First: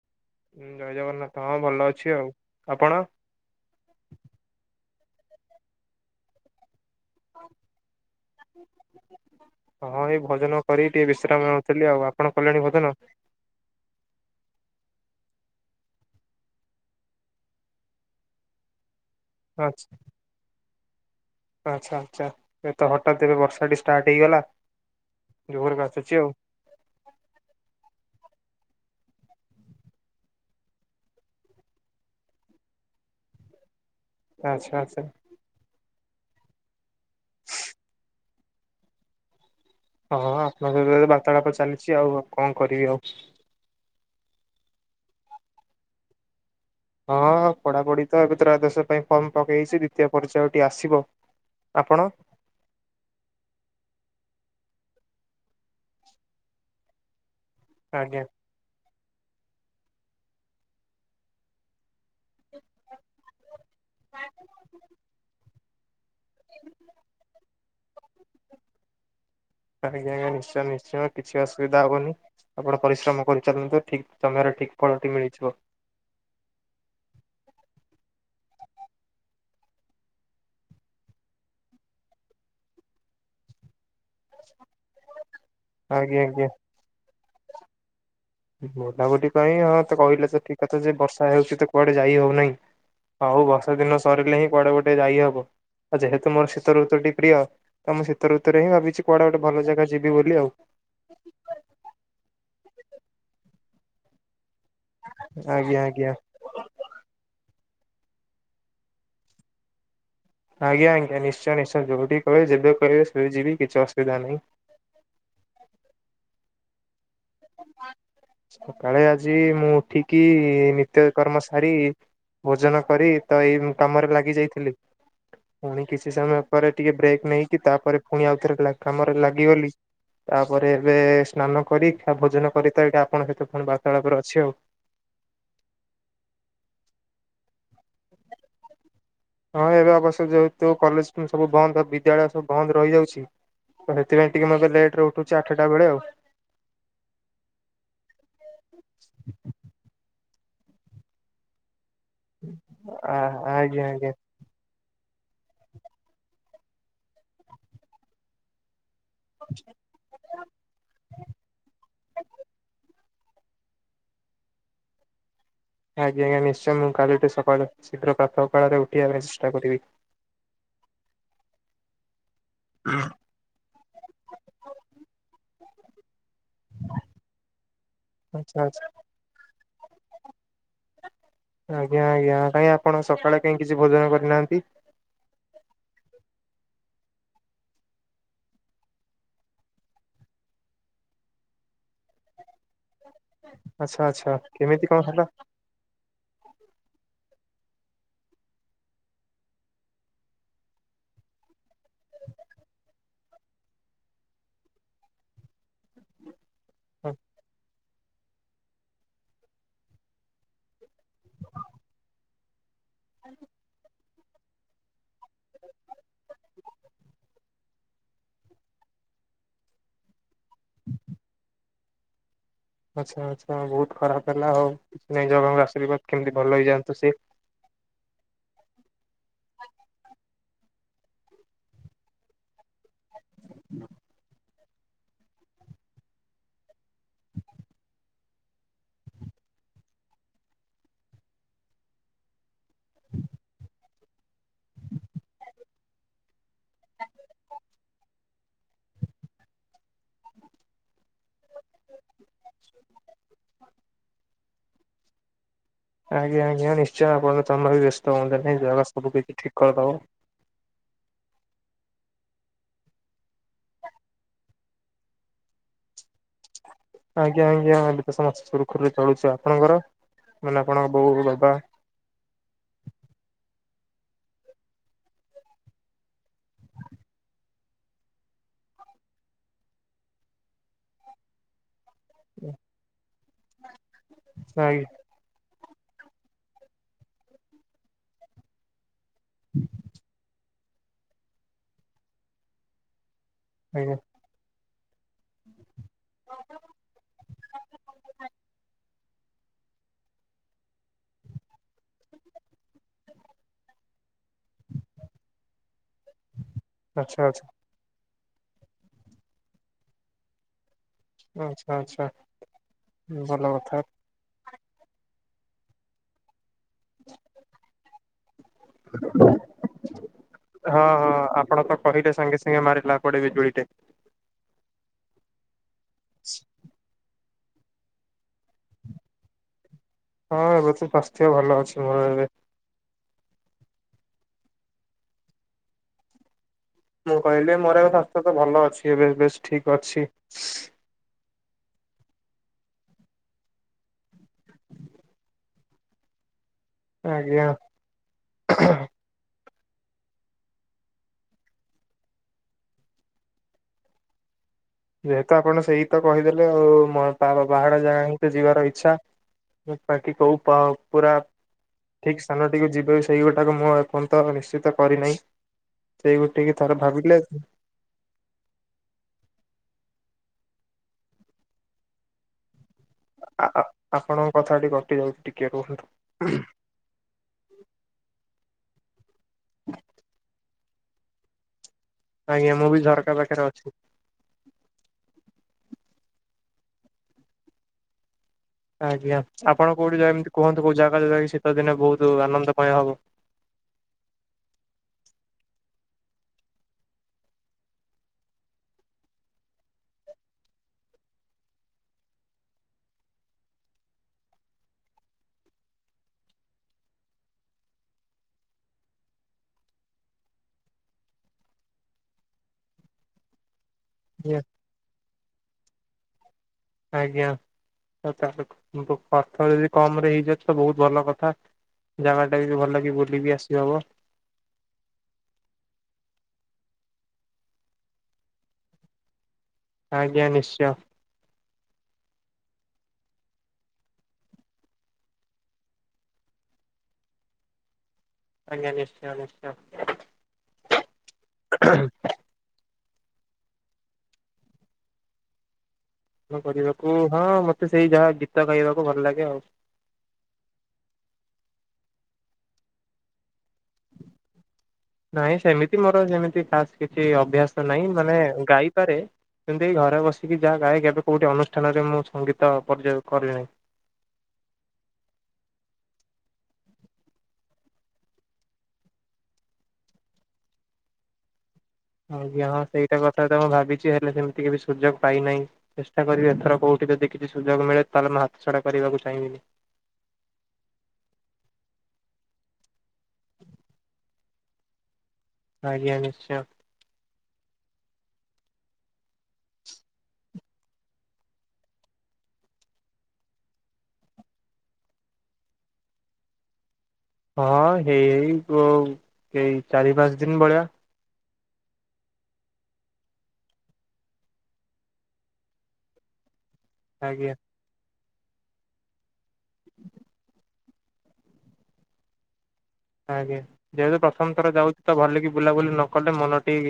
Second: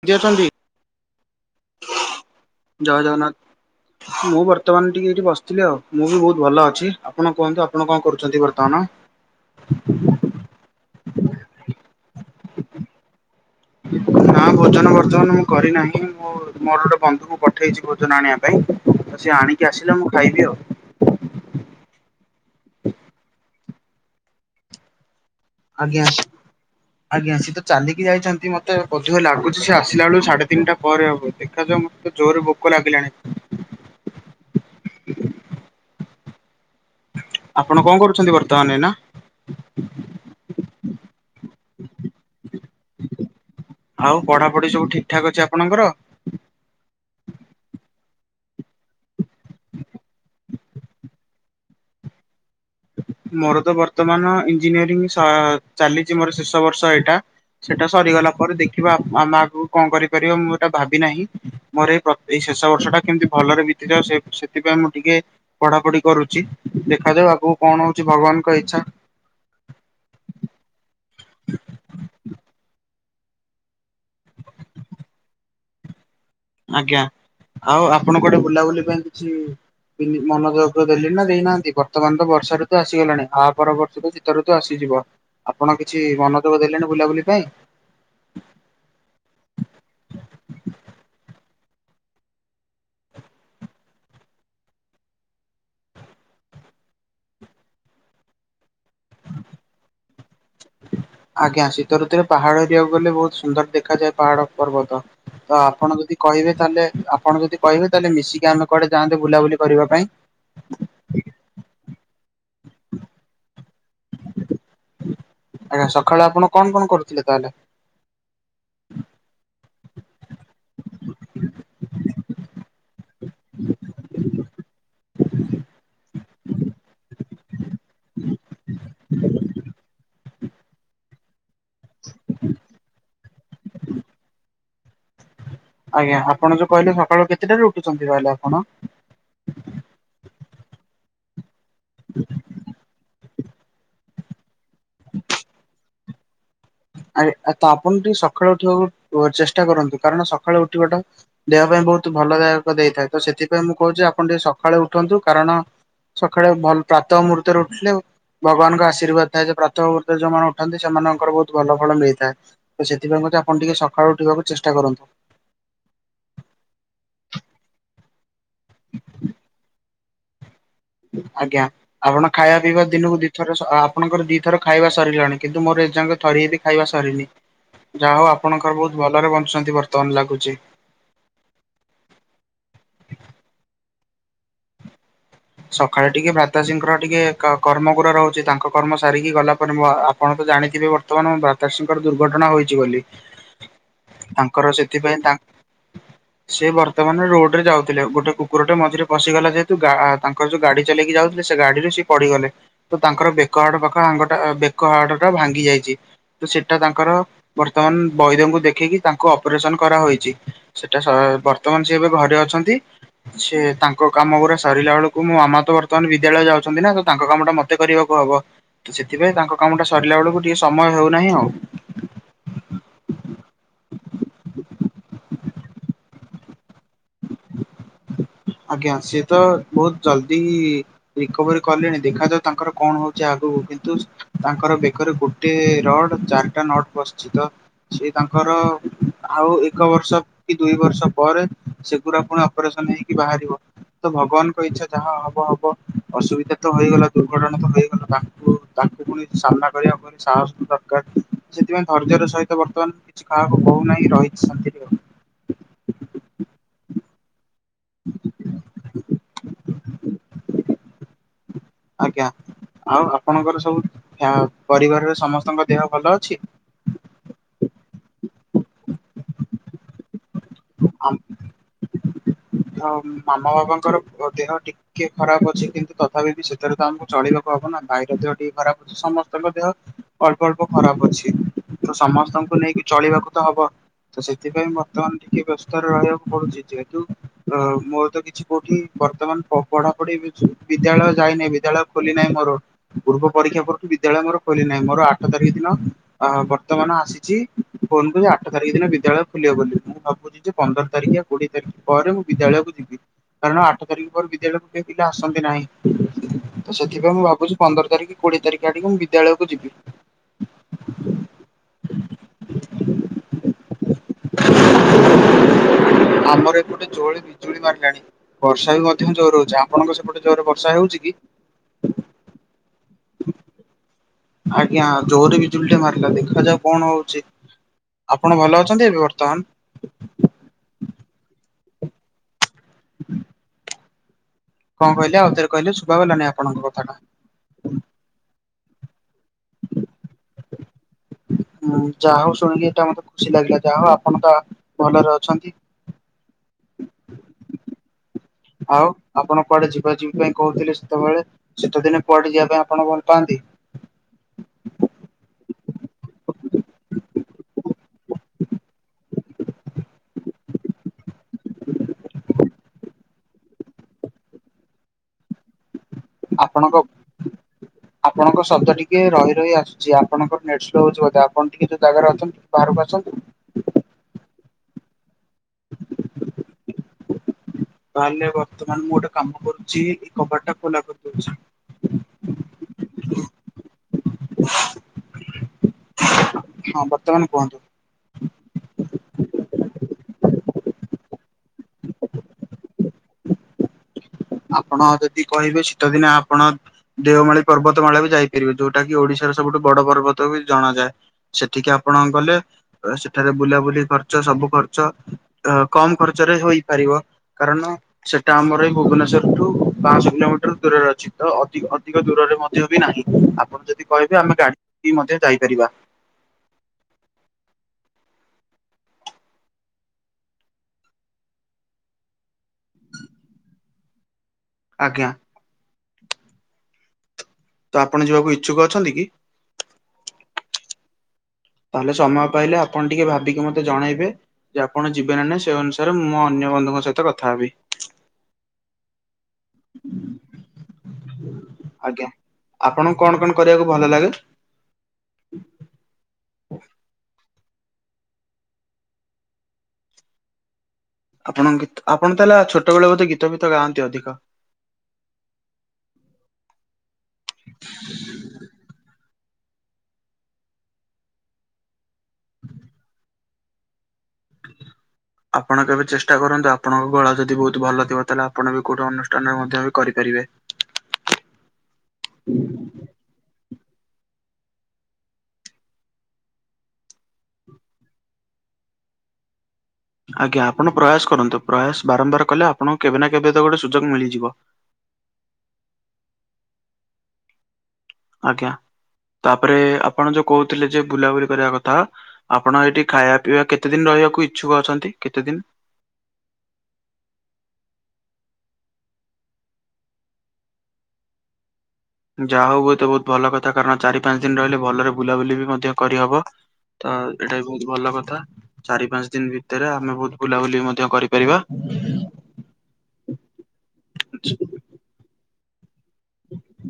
କେମିତି ଅଛନ୍ତି? ଉଁ ଜୟ ଜଗନ୍ନାଥ ହଁ ଭଲ ଅଛି ଆଉ ଜୟ ଆପଣ ଜଗନ୍ନାଥ, ମୁଁ ବର୍ତ୍ତମାନ ଟିକେ ଏଠି ବସିଥିଲି ଆଉ, ମୁଁ ବି ବହୁତ ଭଲ ଅଛି ଆପଣ କୁହନ୍ତୁ ଆପଣ କଣ କରୁଛନ୍ତି ବର୍ତ୍ତମାନ ହଁ ଏଇ ଭୋଜନ କରି ଟିକେ ବିଶ୍ରାମ ନେଉଥିଲି ଆଉ ଆପଣ କଲେଣି ଭୋଜନ [unintelligible] ହଁ ଭୋଜନ ବର୍ତ୍ତମାନ ମୁଁ କରିନାହିଁ ମୁଁ ମୋର ଗୋଟେ ବନ୍ଧୁଙ୍କୁ ପଠେଇଛି ଭୋଜନ ଆଣିବା ପାଇଁ ତ ସେ ଆଣିକି ଆସିଲେ ଆଚ୍ଛା ମୁଁ ଖାଇବି ଆଉ ଆଛା, ଏ ତ ହଠାତ ଏବେ ବର୍ଷାଟି ଷ୍ଟାର୍ଟ ହେଇଗଲା ଜୋରରେ ଆଜ୍ଞା, କାଚୁଛି ଆଉ। ଆଜ୍ଞା ସିଏ ତ ଚାଲିକି ଯାଇଛନ୍ତି ମତେ ଅଧିକା ଲାଗୁଛି ସେ ଆସିଲାବେଳକୁ ସାଢେ ତିନିଟା ପରେ ହବ ଦେଖାଯାଉ ମତ ତେ ଜୋରରେ ଭୋକ ଲାଗିଲାଣି। [inaudible] ଆଚ୍ଛା ଆଚ୍ଛା। ଆପଣ କଣ କରୁଛନ୍ତି ବର୍ତ୍ତମାନ ଏଇ ନା? ହଁଁ ଆପଣଙ୍କ ସହିତ ବାର୍ତ୍ତାଳାପ ଚାଲିଛି ଆଉ କଣ କରିବି ଆଉ? ଆଉ ପଢାପଢି ସବୁ ଠିକଠାକ ଅଛି ଆପଣଙ୍କର? ହଁ ପଢାପଢି ତ ଏବେ ଆଦର୍ଶ ପାଇଁ ଫର୍ମ ପକେଇଛି ଦ୍ୱିତୀୟ ପର୍ଯ୍ୟାୟଟି ଆସିବ। ଆପଣ? ମୋର ତ ବର୍ତ୍ତମାନ ଇଞ୍ଜିନିୟରିଂ ଚାଲିଛି ମୋର ଶେଷ ବର୍ଷ ଏଇଟା। ସେଇଟା ଆଜ୍ଞା ସରିଗଲା ପରେ ଦେଖିବା ଆମ ଆଗକୁ କଣ କରିପାରିବା ମୁଁ ଏଇଟା ଭାବି ନାହିଁ ମୋର ଏଇ ଶେଷ ବର୍ଷ ଟା କେମିତି ଭଲରେ ବିତିଯାଉ ସେଥିପାଇଁ ମୁଁ ଟିକେ ପଢାପଢି କରୁଛି ଦେଖାଦେବ ଆଗକୁ କଣ ଭଗବାନଙ୍କ ଇଚ୍ଛା ଆଜ୍ଞା ଆଜ୍ଞା ନିଶ୍ଚୟ ନିଶ୍ଚୟ କିଛି ଅସୁବିଧା ହବନି। ଆପଣ ପରିଶ୍ରମ କରିଚାଲନ୍ତୁ ଠିକ ସମୟରେ ଠିକ ଫଳଟି ମିଳିଯିବ। ଆଜ୍ଞା ଆଉ ଆପଣଙ୍କ ଗୋଟେ ବୁଲାବୁଲି ପାଇଁ କିଛି ମନ ଦବରୁ ଦେଲି ନା ଦେଇନାହାନ୍ତି ବର୍ତ୍ତମାନ ତ ବର୍ଷାାରେ ତ ଆସିଗଲାଣି ଆ ପରବର୍ତ୍ତୀ ସବୁ ଶୀତ ଋତୁ ଆସିଯିବ ଆପଣ କିଛି ଆଜ୍ଞା ଆଜ୍ଞା। ମନୋଯୋଗ ଦେଲେଣି ବୁଲାବୁଲି ପାଇଁ। ବୁଲାବୁଲି ପାଇଁ ହଁ ତ କହିଲେ ତ ଠିକ କଥା ଯେ ବର୍ଷା ହେଉଛି ତ କୁଆଡେ ଯାଇ ହଉନାହିଁ। ହଉ ବର୍ଷା ଦିନ ସରିଲେ ହିଁ କୁଆଡେ ଗୋଟେ ଯାଇ ହବ। ଆଉ ଯେହେତୁ ମୋର ଶୀତଋତୁଟି ପ୍ରିୟ ତ ମୁଁ ଶୀତଋତୁରେ ଭାବିଛି କୁଆଡା ଗୋଟେ ଭଲ ଜାଗା ଯିବି ବୋଲି ଆଉ। ଆଜ୍ଞା ଶୀତ ଋତୁରେ ପାହାଡ ଏରିବାକୁ ଗଲେ ବହୁତ ସୁନ୍ଦର ଦେଖାଯାଏ ପାହାଡ ପର୍ବ ତ ତ ଆଜ୍ଞା ଆପଣ ଆଜ୍ଞା ଯଦି କହିବେ ତାହେଲେ ଆପଣ ଯଦି କହିବେ ତାହେଲେ ମିଶିକି ଆମେ କୁଆଡେ ଯାଆନ୍ତେ ବୁଲାବୁଲି କରିବା ପାଇଁ। ଆଜ୍ଞା ଆଜ୍ଞା ନିଶ୍ଚୟ ନିଶ୍ଚୟ ଯୋଉଠି କହିବେ ଯେବେ କହିବେ ସେ ଯିବି କିଛି ଅସୁବିଧା ନାହିଁ। ଆଜ୍ଞା ସକାଳୁ ଆପଣ କଣ କଣ କରୁ ସକାଳେ ଆଜି ମୁଁ ଉଠିକି ନିତ୍ୟ କର୍ମ ସାରି ଭୋଜନ କରି ତ ଏଇ କାମରେ ଲାଗି ଯାଇଥିଲି। ପୁଣି କିଛି ସମୟ ପରେ ଟିକେ ବ୍ରେକ୍ ନେଇକି ତାପରେ ପୁଣି ଆଉଥରେ କାମରେ ଲାଗିଗଲି। ତାପରେ ଏବେ ସ୍ନାନ କର ଭୋଜନ କରିଥାଏ ଆପଣଙ୍କ ସହିତ କଣ ବାର୍ତ୍ତାଳାପରେ ଅଛି ଆଉ। ଆଜ୍ଞା ଆପଣ ଯୋଉ କହିଲେ ସକାଳୁ କେତେଟାରୁ ଉଠୁଛନ୍ତି ତାହାଲେ ଆପଣ? ହଁ ଏବେ ଅବଶ୍ୟକ ଯେହେତୁ କଲେଜ ସବୁ ବନ୍ଦ ବିଦ୍ୟାଳୟ ସବୁ ବନ୍ଦ ରହିଯାଉଛି। ସେଥିପାଇଁ ଟିକେ ମତେ ଲେଟ ରେ ଉଠୁଛି ଆଠଟାବେଳେ ଆଉ। ଆ ତ ଆପଣ ଟିକେ ସକାଳେୁ ଉଠିବାକୁ ଚେଷ୍ଟା କରନ୍ତୁ କାରଣ ସ ସକାଳୁ ଉଠିବାଟା ଦେହ ପାଇଁ ବହୁତ ଭଲଦାୟକ ଦେଇଥାଏ ତ ସେଥିପାଇଁ ମୁଁ ଆଜ୍ଞା କହୁଛି ଆଜ୍ଞା। ଆପଣ ଟିକେ ସକାଳେ ଉଠନ୍ତୁ କାରଣ ସକାଳେ ଭଲ ପ୍ରାତଃ ମୁହୂର୍ତ୍ତରେ ଉଠିଲେ ଭଗବାନଙ୍କ ଆଶୀର୍ବାଦ ଆଶୀର୍ବାଦଥାଏ ଯେ ପ୍ରଥମମୂହୁର୍ତ୍ତରେ ଯୋଉମାନେ ଉଠନ୍ତି ସେମାନଙ୍କର ବହୁତ ଭଲ ଫଳ ମିଳିଥାଏ ତ ସେଥିପାଇଁ ଟିକେ ଆପଣ ଟିକେ ସକାଳୁ ଉଠିବାକୁ ଚେଷ୍ଟା କରନ୍ତୁ। ଆଜ୍ଞା ଆଜ୍ଞା ନିଶ୍ଚୟ ମୁଁ କାଲିଠୁ ସକାଳ ଶୀଘ୍ର ପ୍ରାତଃ କାଳରେ ଉଠିବା ପାଇଁ ଚେଷ୍ଟା କରିବି। ଆଜ୍ଞା ଆପଣ ଖାଇବା ପିଇବା ଦିନକୁ ଦି ଥର ଆପଣଙ୍କର ଦି ଥର ଖାଇବା ସରିଲାଣି କିନ୍ତୁ ମୋର ଏଜାଙ୍କେ ଥରିଏବି ଖାଇବା ସରିନି ଯାହା ହଉ ଆଚ୍ଛା ଆପଣଙ୍କର ଆଚ୍ଛା ବହୁତ ଭଲରେ ବଞ୍ଚୁଛନ୍ତି ବ ର୍ତ୍ତମାନ ଲାଗୁଚି। ଆଜ୍ଞା ଆଜ୍ଞା କାଇଁ ଆପଣ ସକାଳେ କାଇଁ କିଛି ଭୋଜନ କରିନାହାନ୍ତି? ସକାଳେ ଟିକେ ଭ୍ରାତା ଶ୍ରୀ ଙ୍କର ଟିକେ କର୍ମ ଗୁରା ରହୁଛି ତାଙ୍କ କର୍ମ ସାରିକି ଗଲା ପରେ ଆପଣ ଜାଣିଥିବେ ବର୍ତ୍ତମାନ ଭ୍ରାତା ଶ୍ରୀଙ୍କର ଦୁର୍ଘଟଣା ହୋଇଛି ବୋଲି। ଆଚ୍ଛା ଆଚ୍ଛା ତାଙ୍କର କେମିତି କଣ ସେଥିପାଇଁ ହେଲା? ତାଙ୍କ ସେ ବର୍ତ୍ତମାନ ରୋଡରେ ଯାଉଥିଲେ ଗୋଟେ କୁକୁରଟେ ମଝିରେ ପଶିଗଲା ଯେହେତୁ ଗା ତାଙ୍କର ଯୋଉ ଗାଡି ଚଲେଇକି ଯାଉଥିଲେ ସେ ଗାଡିରୁ ସିଏ ପଡିଗଲେ ତ ତାଙ୍କର ବେକହାଡ ପାଖ ଅଙ୍ଗଟା ବେକ ହାଡଟା ଭାଙ୍ଗି ଯାଇଛି ତ ସେଟା ତାଙ୍କର ବର୍ତ୍ତମାନ ବୈଦଙ୍କୁ ଦେଖେଇକି ତାଙ୍କୁ ଅପରେସନ୍ କରାହୋଇଛି ସେଟା ବର୍ତ୍ତମାନ ସିଏ ଏବେ ଘରେ ଅଛନ୍ତି। ସେ ତାଙ୍କ କାମ ଗୁଡା ସରିଲା ବେଳକୁ, ମୋ ମାମା ତ ବର୍ତ୍ତମାନ ବିଦ୍ୟାଳୟ ଯାଉଛନ୍ତି ନା, ତ ତାଙ୍କ କାମ ଟା ମତେ କେତେ କରିବାକୁ ହବ, ତ ସେଥିପାଇଁ ତାଙ୍କ କାମ ଟା ସରିଲା ବେଳକୁ ଟିକେ ସମୟ ହଉନାହିଁ ଆଉ ଆଛା, ଆଛା, ବହୁତ ଖରାପ ହେଲା ଆଉ, କିଛି ନାଇଁ, ଜଗାଙ୍କ ଆଶୀର୍ବାଦ କେମିତି ଭଲ ହେଇଯାନ୍ତୁ। ତ ସେ ଆଜ୍ଞା, ସିଏ ତ ବହୁତ ଜଲ୍ଦି ରିକଭରି କଲେଣି, ଦେଖାଯାଉ ତାଙ୍କର କଣ ହଉଛି? ଯା କୁହ କିନ୍ତୁ ତାଙ୍କର ବେକରେ ଗୋଟେ ରଡ, ଚାରିଟା ନଡ ପଶଚିତ, ସେ ତାଙ୍କର ଆଉ ଏକ ବର୍ଷ କି, ଦୁଇ ବର୍ଷ ପରେ, ସେଗଡ଼ା ପୁଣି ଅପରେସନ ହେଇକି ବାହାରିବ। ତ ଭଗବାନଙ୍କ ଇଚ୍ଛା ଯାହା ହବ, ହବ, ଅସୁବିଧା ତ ହେଇଗଲା, ଦୁର୍ଘଟଣା ତ ହେଇଗଲା, ତାଙ୍କୁ ତାଙ୍କୁ ପୁଣି ସାମ୍ନା କରିବାକୁ ସାହସ ଦରକାର କି? ସେଥିପାଇଁ ଧୈର୍ଯ୍ୟର ସହିତ ବର୍ତ୍ତମାନ କିଛି କାହାକୁ କହୁନାହିଁ, ରହିଛି ଶାନ୍ତିରେହ ଆଜ୍ଞା, ଆଜ୍ଞା। ନି ଆପଣ ତମେ ବି ବ୍ୟସ୍ତ ହୁଅନ୍ତୁ ନି, ଜଗା ସବୁ କିଛି ଠିକ କରିଦବ। ଆଜ୍ଞା, ଆଉ ଆପଣଙ୍କର ସବୁ ପରିବାରରେ ସମସ୍ତଙ୍କ ଦେହ ଭଲ ଅଛି? ଆଜ୍ଞା, ଆଜ୍ଞା, ଏ ତ ସମସ୍ତେ ସୁରୁଖୁରୁରେ ଚଳୁଛୁ ଆପଣଙ୍କର? ମାନେ ଆପଣଙ୍କ ମାମା ବୋଉ ବାବା ବାପା ତାଙ୍କର ଦେହ ଟିକେ ଖରାପ ଅଛି କିନ୍ତୁ ତଥାପି ବି ସେଥିରେ ତ ଆମକୁ ଚଳିବାକୁ ହବ ନା, ଭାଇର ଦେହ ଟିକେ ଖରାପ ସମସ୍ତଙ୍କ ଦେହ ଅଳ୍ପ ଅଳ୍ପ ଖରାପ ଅଛି। ତ ସମସ୍ତଙ୍କୁ ନେଇକି ଚଳିବାକୁ ତ ହବ ତ ସେଥିପାଇଁ ଆଜ୍ଞା ବର୍ତ୍ତମାନ ବ୍ୟସ୍ତାରେ ରହିବାକୁ ପଡୁଛି, ଯେହେତୁ ଅ ମୋର ତ କିଛି କୋଉଠି ବର୍ତ୍ତମାନ ପଢାପଢି, ବିଦ୍ୟାଳୟ ଯାଇନହିଁ ବିଦ୍ୟାଳୟ ଖୋଲି ନାହିଁ ମୋର। ପୂର୍ବ ପରୀକ୍ଷା ପରଠୁ ଆଜ୍ଞା ବିଦ୍ୟାଳୟ ମର ଖୋଲି ନାହିଁ, ମୋର ଆଠ ତାରିଖ ଦିନ ଅ ବର୍ତ୍ତମାନ ଆସିଛି ଫୋନ କୁ ଆଠ ତାରିଖ ଦିନ ବିଦ୍ୟାଳୟ ଖୋଲିବ ବୋଲି, ମୁଁ ଭାବୁ- ବୁ ଯେ ପନ୍ଦର ତାରିଖ, କୋଡିଏ ତାରିଖ, ପରେ ମୁଁ ବିଦ୍ୟାଳୟକୁ ଯିବି। କାରଣ -ଆଠ ତାରିଖ ପରେ କି ପିଲା ଆସନ୍ତି ନାହିଁ, ତ ସେଥିପାଇଁ ଆଚ୍ଛା ମୁଁ ଆଚ୍ଛା ଭାବୁଛି ପନ୍ଦର ତାରିଖ କୋଡିଏ ତାରିଖ ଆଡିକି ମୁଁ ବିଦ୍ୟାଳୟକୁ ଯିବି। ଆଚ୍ଛା ଆଚ୍ଛା ଭଲ କଥା। ଆମର ଏ ଗୋଟେ ଜୋଳି ବିଜୁଳି ମାରିଲାଣି। ବର୍ଷା ବି ମଧ୍ୟ ଜୋର ହଉଛି, ଆପଣଙ୍କ ସେପଟେ ଜୋରରେ ବର୍ଷା ହଁ ହେଉଛି କି? ହଁ [unintelligible] ଟେ ଆଜ୍ଞା, ଜୋରରେ ବି ବିଜୁଳିଟେ ମାରିଲା ଦେଖାଯାଉ କଣ ହଉଛି? ଆପଣ ଭଲ ଅଛନ୍ତି ଏବେ ବର୍ତ୍ତମାନ? ହଁ ଏବେ ତ ସ୍ୱାସ୍ଥ୍ୟ ଭଲ ଅଛି ମୋର ଏବେ ହ [unintelligible] କଣ କହିଲେ ଆଉଥରେ କହିଲେ ଶୁଭାଗଲାନି ଆପଣଙ୍କ କଥାଟା। ମୁଁ କହିଲି ମୋର ସ୍ୱାସ୍ଥ୍ୟ ତ ଭଲ ଅଛି, ବେଶ ବେଶ ଠିକ ଅଛି। ଉ ଯା ହଉ ଶୁଣିକି ଏଇଟା ମତେ ଖୁସି ଲାଗିଲା, ଯା ହଉ ଆପଣ ତ ଭଲରେ ଅଛନ୍ତି। ଆଜ୍ଞା। ଆଉ ଆପଣ? କୁଆଡେ ଯିବା ଯିବି ପାଇଁ କହୁଥିଲେ ସେତେବେଳେ। ଶୀତ ଦିନେ କୁଆଡେ ଯିବା ପାଇଁ ଆପଣ ଭଲ ପାଆନ୍ତି? [inaudible] ଯେହେତୁ ଆପଣ ସେଇ ତ କହିଦେଲେ ଆଉ, ବାହାଡ ଜାଗା ହିଁ ତ ଯିବାର ଇଛା। ବାକି କହୁ ପୁରା ଠିକ୍ ସ୍ଥାନଟିକୁ ଯିବେ, ସେଇଗୁଟାକୁ ମୁଁ ଏପର୍ଯ୍ୟନ୍ତ ନିଶ୍ଚିତ କରିନାହିଁ। ସେଇ ଗୋଟିକି ଥରେ ଆପଣଙ୍କ ଭାବିଲେ ଆପଣଙ୍କ ଶବ୍ଦ ଟିକେ ରହି ରହି ଆସୁ ଯ ଆପଣଙ୍କର ନେଟ ସ୍ଲୋ ହଉଛି ବୋଧ, ଆପଣ ଟିକେ ଯୋଉ ଜାଗ ଅଛନ୍ତି ବାହାରକୁ ଆସନ୍ତୁ। ଆପଣଙ୍କ କଥା ଟ କଟି ଯାଉଛି ଟିକେ ରୁହନ୍ତୁ। ତାହେଲେ ବର୍ତ୍ତମାନ ମୁଁ ଗୋଟେ କାମ କରୁଛି, ଏଇ କବାଟା ଖୋଲା କରିଦଉଛି। ଆଜ୍ଞା, ମୁଁ ବି ଝରକା ପାଖରେ ଅଛି। ହଁ ବର୍ତ୍ତମାନ କୁହନ୍ତୁ? ଆଜ୍ଞା ଆପଣ କୋଉଠି ଏମିତି କୁହନ୍ତୁ କୋଉ ଜାଗା ଯ ଯାଇକି ଶୀତ ଦିନେ ବହୁତ ଆନନ୍ଦମୟ ହବ ହ ଆପଣ ଯଦି କହିବେ ଶୀତଦିନେ ଆପଣ ଦେଓମାଳି ପର୍ବତମାଳା ବି ଯାଇପାରିବେ ଯୋଉଟା କି ଓଡିଶା ସବୁଠୁ ବଡ ପର୍ବତ ବି ଜଣାଯାଏ ସେଠିକି ଆପଣ ଗଲେ ସେଠାରେ ବୁଲାବୁଲି ଖର୍ଚ୍ଚ ସବୁ ଖର୍ଚ୍ଚ କମ ଖର୍ଚ୍ଚରେ ହେଇପାରିବ କାରଣ ସେଟା ଆମର ଏଇ ଭୁବନେଶ ପାଞ୍ଚଶ କିଲୋମିଟର ଦୂରରେ ଅଛି ତ ଅଧିକ ଦୂରରେ ମଧ୍ୟ ବି ନାହିଁ, ଆପଣ ଯଦି ଯି କହିବେ ଆମେ ଆଜ୍ଞା ଗାଡି ମଧ୍ୟ ଯାଇପାରିବା। ଆଜ୍ଞା। ତାହେଲେ କି ଅର୍ଥ ଯଦି କମ ରେ ହେଇଯାଏ ତ ବୋହୁତ ଭଲ କଥା। ଜାଗା ଟା ବି ଭଲ କି ବୁଲ ବିି ଆସି ହବ। ଆଜ୍ଞା। ତ ଆପଣ ଯିବାକୁ ଇଚ୍ଛୁକ ଅଛନ୍ତି କି? ଆଜ୍ଞା ନିଶ୍ଚୟ। ତାହେଲେ ସମୟ ପାଇଲେ ଆପଣ ଟିକେ ଭାବିକି ମତେ ଜଣେଇବେ ଯେ ଆପଣ ଯିବେ ନା ନାଇଁ ସେ ଅନୁସାରେ ମୁଁ ଅନ୍ୟ ବନ୍ଧୁଙ୍କ ସହିତ କଥା ହେବି। ଆେଇମାନେ ଆଜ୍ଞା ଆ ଆପଣଙ୍କୁ କଣ କଣ କରିବାକୁ ଭଲ ଲାଗେ? କ କରିବାକୁ ହଁ ମତେ ସେଇ ଯାହା ଗୀତ ଗାଇବାକୁ ଭଲ ଲାଗେ ଆଉ। ଆପଣଙ୍କ ଗୀତ ଆପଣ ତ ହେଲା ଛୋଟବେେଳେ ବୋଧେ ଗୀତ ଗ ନାଇଁ ସେମିତି ମୋର ଯେମିତି ଖାସ୍ କି କିଛି ଅଭ୍ୟାସ ନାହିଁ ମାନେ ଗାଇପାରେ ସେମିତି ଏ ଘରେ ବସିକି ଯାହା ଗାଏ କେ ଏବେ କୋଉଠି ଅନୁଷ୍ଠାନରେ ମୁଁ ସଙ୍ଗୀତ ପରିଚୟ କଲି ନାହିଁ। ହ ଆପଣ କେବେ ଚେଷ୍ଟା କରନ୍ତୁ ଆପଣଙ୍କ ଗଳା ଯଦି ବୋହୁତ ଭଲ ଥିବ ତାହେଲେ ଆପଣ ବି କୋଉଠି ଅନୁଷ୍ଠାନରେ ମଧ୍ୟ ବି କରିପାରୀ [unintelligible] ଆଜ୍ଞା ହଁ ସେଇଟା କଥା ତ ମୁଁ ଭାବିଚି ହେଲେ ସେମି ଏତିକି ବି ସୁଯୋଗ ପାଇନାହିଁ ଚେଷ୍ଟା କରିବି ଏଥର କେଉଁଠି ଯଦି କିଛି ସୁଯୋଗ ମିଳେ ତାହେଲେ ମୁଁ ହାତଛଡ଼ା କରିବାକୁ ଚାହିଁବିନି। ଆଜ୍ଞା ଆପଣ ପ୍ରୟାସ କରନ୍ତୁ, ପ୍ରୟାସ ବାରମ୍ବାର କଲେ ଆପଣଙ୍କୁ କେବେ ନା କେବେ ତ ଗୋଟେ ସୁଯୋଗ ମିଳିଯିବ। ଆଜ୍ଞା ନିଶ୍ଚୟ। ଆଜ୍ଞା। ତାପରେ ଆପଣ ଯୋଉ କହୁଥିଲେ ଯେ ବୁଲାବୁଲି କରିବା କଥା ଆପଣ ଏଇଠି ଖାଇବା ପିଇବା କେତେ ଦିନ ରହ ରହକୁ ଇଚ୍ଛୁକ ଅଛନ୍ତି କେତେ ଦିନ? ହଁ ହେଇଇ ଏଇ ଚାରି ପାଞ୍ଚ ଦିନ ଭଳିଆ ଯାହା ହୋଉ ତ ବିହୁତ ଭଲ କଥା କାରଣ ଚାରି ପାଞ୍ଚ ଦିନ ରହିଲେ ଭଲରେ ବୁଲାବୁଲି ବି ମଧ୍ୟ କରିହେବ। ତ ଆଜ୍ଞା ଏଇଟା ବି ବୋ ଲହୁତ ଭଲ କଥା ଚାରି ପାଞ୍ଚ ଦିନ ଭିତରେ ଆମେ ବୋହୁତ ବୁଲାବୁଲି କରିପାରିବା। ଆଜ୍ଞା ଯେହେତୁ ପ୍ରଥମ ଥର ଯାଉଚି ତ ଭଲିକି ବୁଲାବୁଲି ନ କଲେ ମନଟି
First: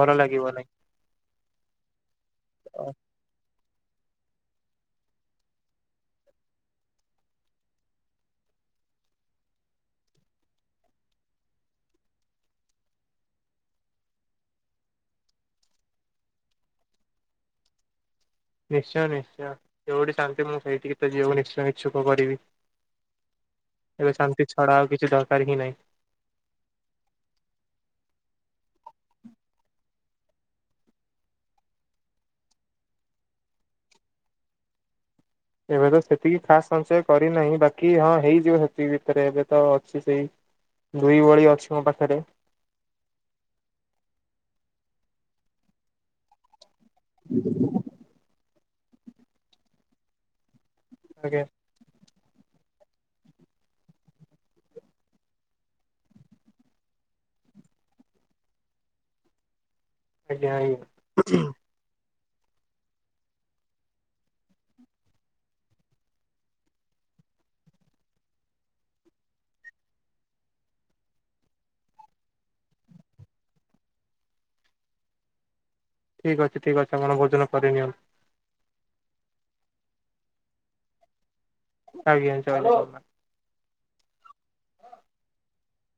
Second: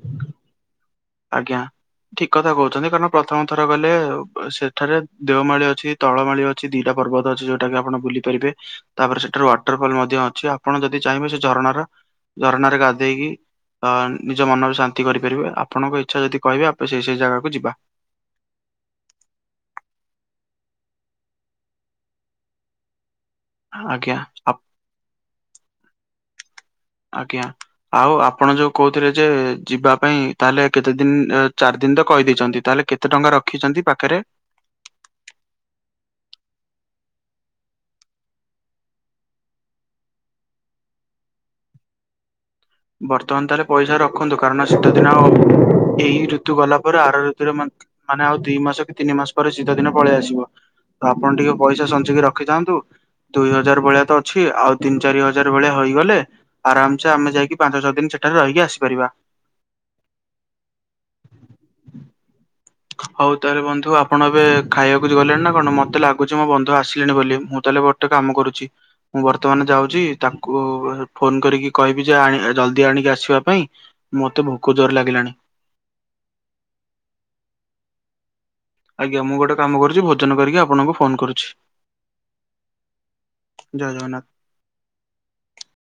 ଭଲ ଲାଗିବ ନାଇ ଆଜ୍ଞା ଠିକ କଥା ନାହିଁ। କହୁଛନ୍ତି କାରଣ ପ୍ରଥମ ଥର ଗଲେ ସେଠାରେ ଦେଓମାଳି ଅଛି ତଳମାଳି ଅଛି ଦିଟା ପର୍ବତ ଅଛି ଯୋଉଟା କି ଆପଣ ବୁଲି ପାରିବେ, ତାପରେ ସେଠାରୁ ୱାଟର ଫଲ ମଧ୍ୟ ଅଛି, ଆପଣ ଯଦି ଚାହିଁବେ ସେ ଝରଣାର ଝରଣାରେ ଗାଧେଇକି ଅ ନିଜ ମନରେ ଶାନ୍ତି କରିପାରିବେ ଆପଣଙ୍କ ଇଚ୍ଛା ଯଦି କହିବେ ଆପେ ସେଇ ସେଇ ଜାଗାକୁ ଯିବା। ନିଶ୍ଚୟ ନିଶ୍ଚୟ ଯୋଉଠି ଶାନ୍ତି ମୁଁ ସେଇଠିକି ତ ଯିବାକୁ ନିଶ୍ଚୟ ଇଛୁକ କରିବି। ଏବେ ଆଜ୍ଞା ଶାନ୍ତି ଆ ଛଡା ଆଉ କିଛି ଦରକାର ହିଁ ନାହିଁ। ଆଜ୍ଞା ଆଉ ଆପଣ ଯୋଉ କହୁଥିଲେ ଯେ ଯିବା। ପାଇଁ ତାହେଲେ କେତେ ଦିନ ଚାରି ଦିନ ତ କହିଦେଇଛନ୍ତି, ତାହେଲେ କେତେ ଟଙ୍କା ରଖିଛନ୍ତି ପାଖରେ? ଏବେ ତ ସେତିକି ଖାସ ସଞ୍ଚୟ କରିନାହିଁ ବାକି ହଁ ହେଇଯିବ ସେତିକି ଭିତରେ ଏବେ ତ ଅଛି ସେଇ ଦୁଇ ଭଳି ଅଛିଙ୍କ ପାଖରେ। ବର୍ତ୍ତମାନ ତାହେଲେ ପଇସା ରଖନ୍ତୁ କାରଣ ଶୀତେ ଦିନ ଆଉ ହ-ଏଇ ଋତୁ ଗଲା ପରେ ଆର ଋତୁରେ ମଧ୍-ମାନେ ଆଉ ଦୁଇମାସ କି ତିନିମାସ ପରେ ଶୀଧ ଦିନ ପଳେଆସିବ। ତ ଆପଣ ଆଜ୍ଞା ଟିକେ ପଇସା ସଞ୍ଚିକି ରଖିଥାନ୍ତୁ। ଦୁଇ ହଜାର ଭଳିଆ ତ ଅଛି ଆଉ ତିନ ଚାରି ହଜାର ଭଳିଆ ହୋଇଗଲେ ଆରାମସେ ଆମେ ଯାଇକି ପାଞ୍ଚ ଛଅ ଦିନ ସେଠାରେ ରହିକି ଆସିପାରିବା। ଆ ଯାଇନି ହୋଉ ତାହେଲେ ବନ୍ଧୁ ଆପଣ ଏବେ ଖାଇବାକୁ ଗଲେଣି ନା କଣ ମତେ ଲାଗୁଚି ମୋ ବନ୍ଧୁ ଆସିଲେଣି ବୋଲି ମୁଁ ତା ହେଲେ ଗୋଟେ କାମ କରୁଚି ମୁଁ ବର୍ତ୍ତମାନ ଯାଉଚି ତାକୁ ଏ-ଫୋନ କରି କହିବି ଯେ ଆଣେ-ଜଲ୍ ଲଦି ଆଣିକି ଆସିବା ପାଇଁ ମତେ ଭୋକ ଜୋରେ ଲାଗିଲାଣି। ଠିକଅଛି ଠିକଅଛି ଆମ ଭୋଜନ କରି ନିଅନ୍ ଆଜ୍ଞା ମୁଁ ଗୋଟେ କାମ କରୁଚି ଭୋଜନ କରିକି ଆପଣଙ୍କୁ ଫୋନ କରୁଚି। ଆଜ୍ଞା [unintelligible] ଜୟ ଜଗନ୍ନାଥ।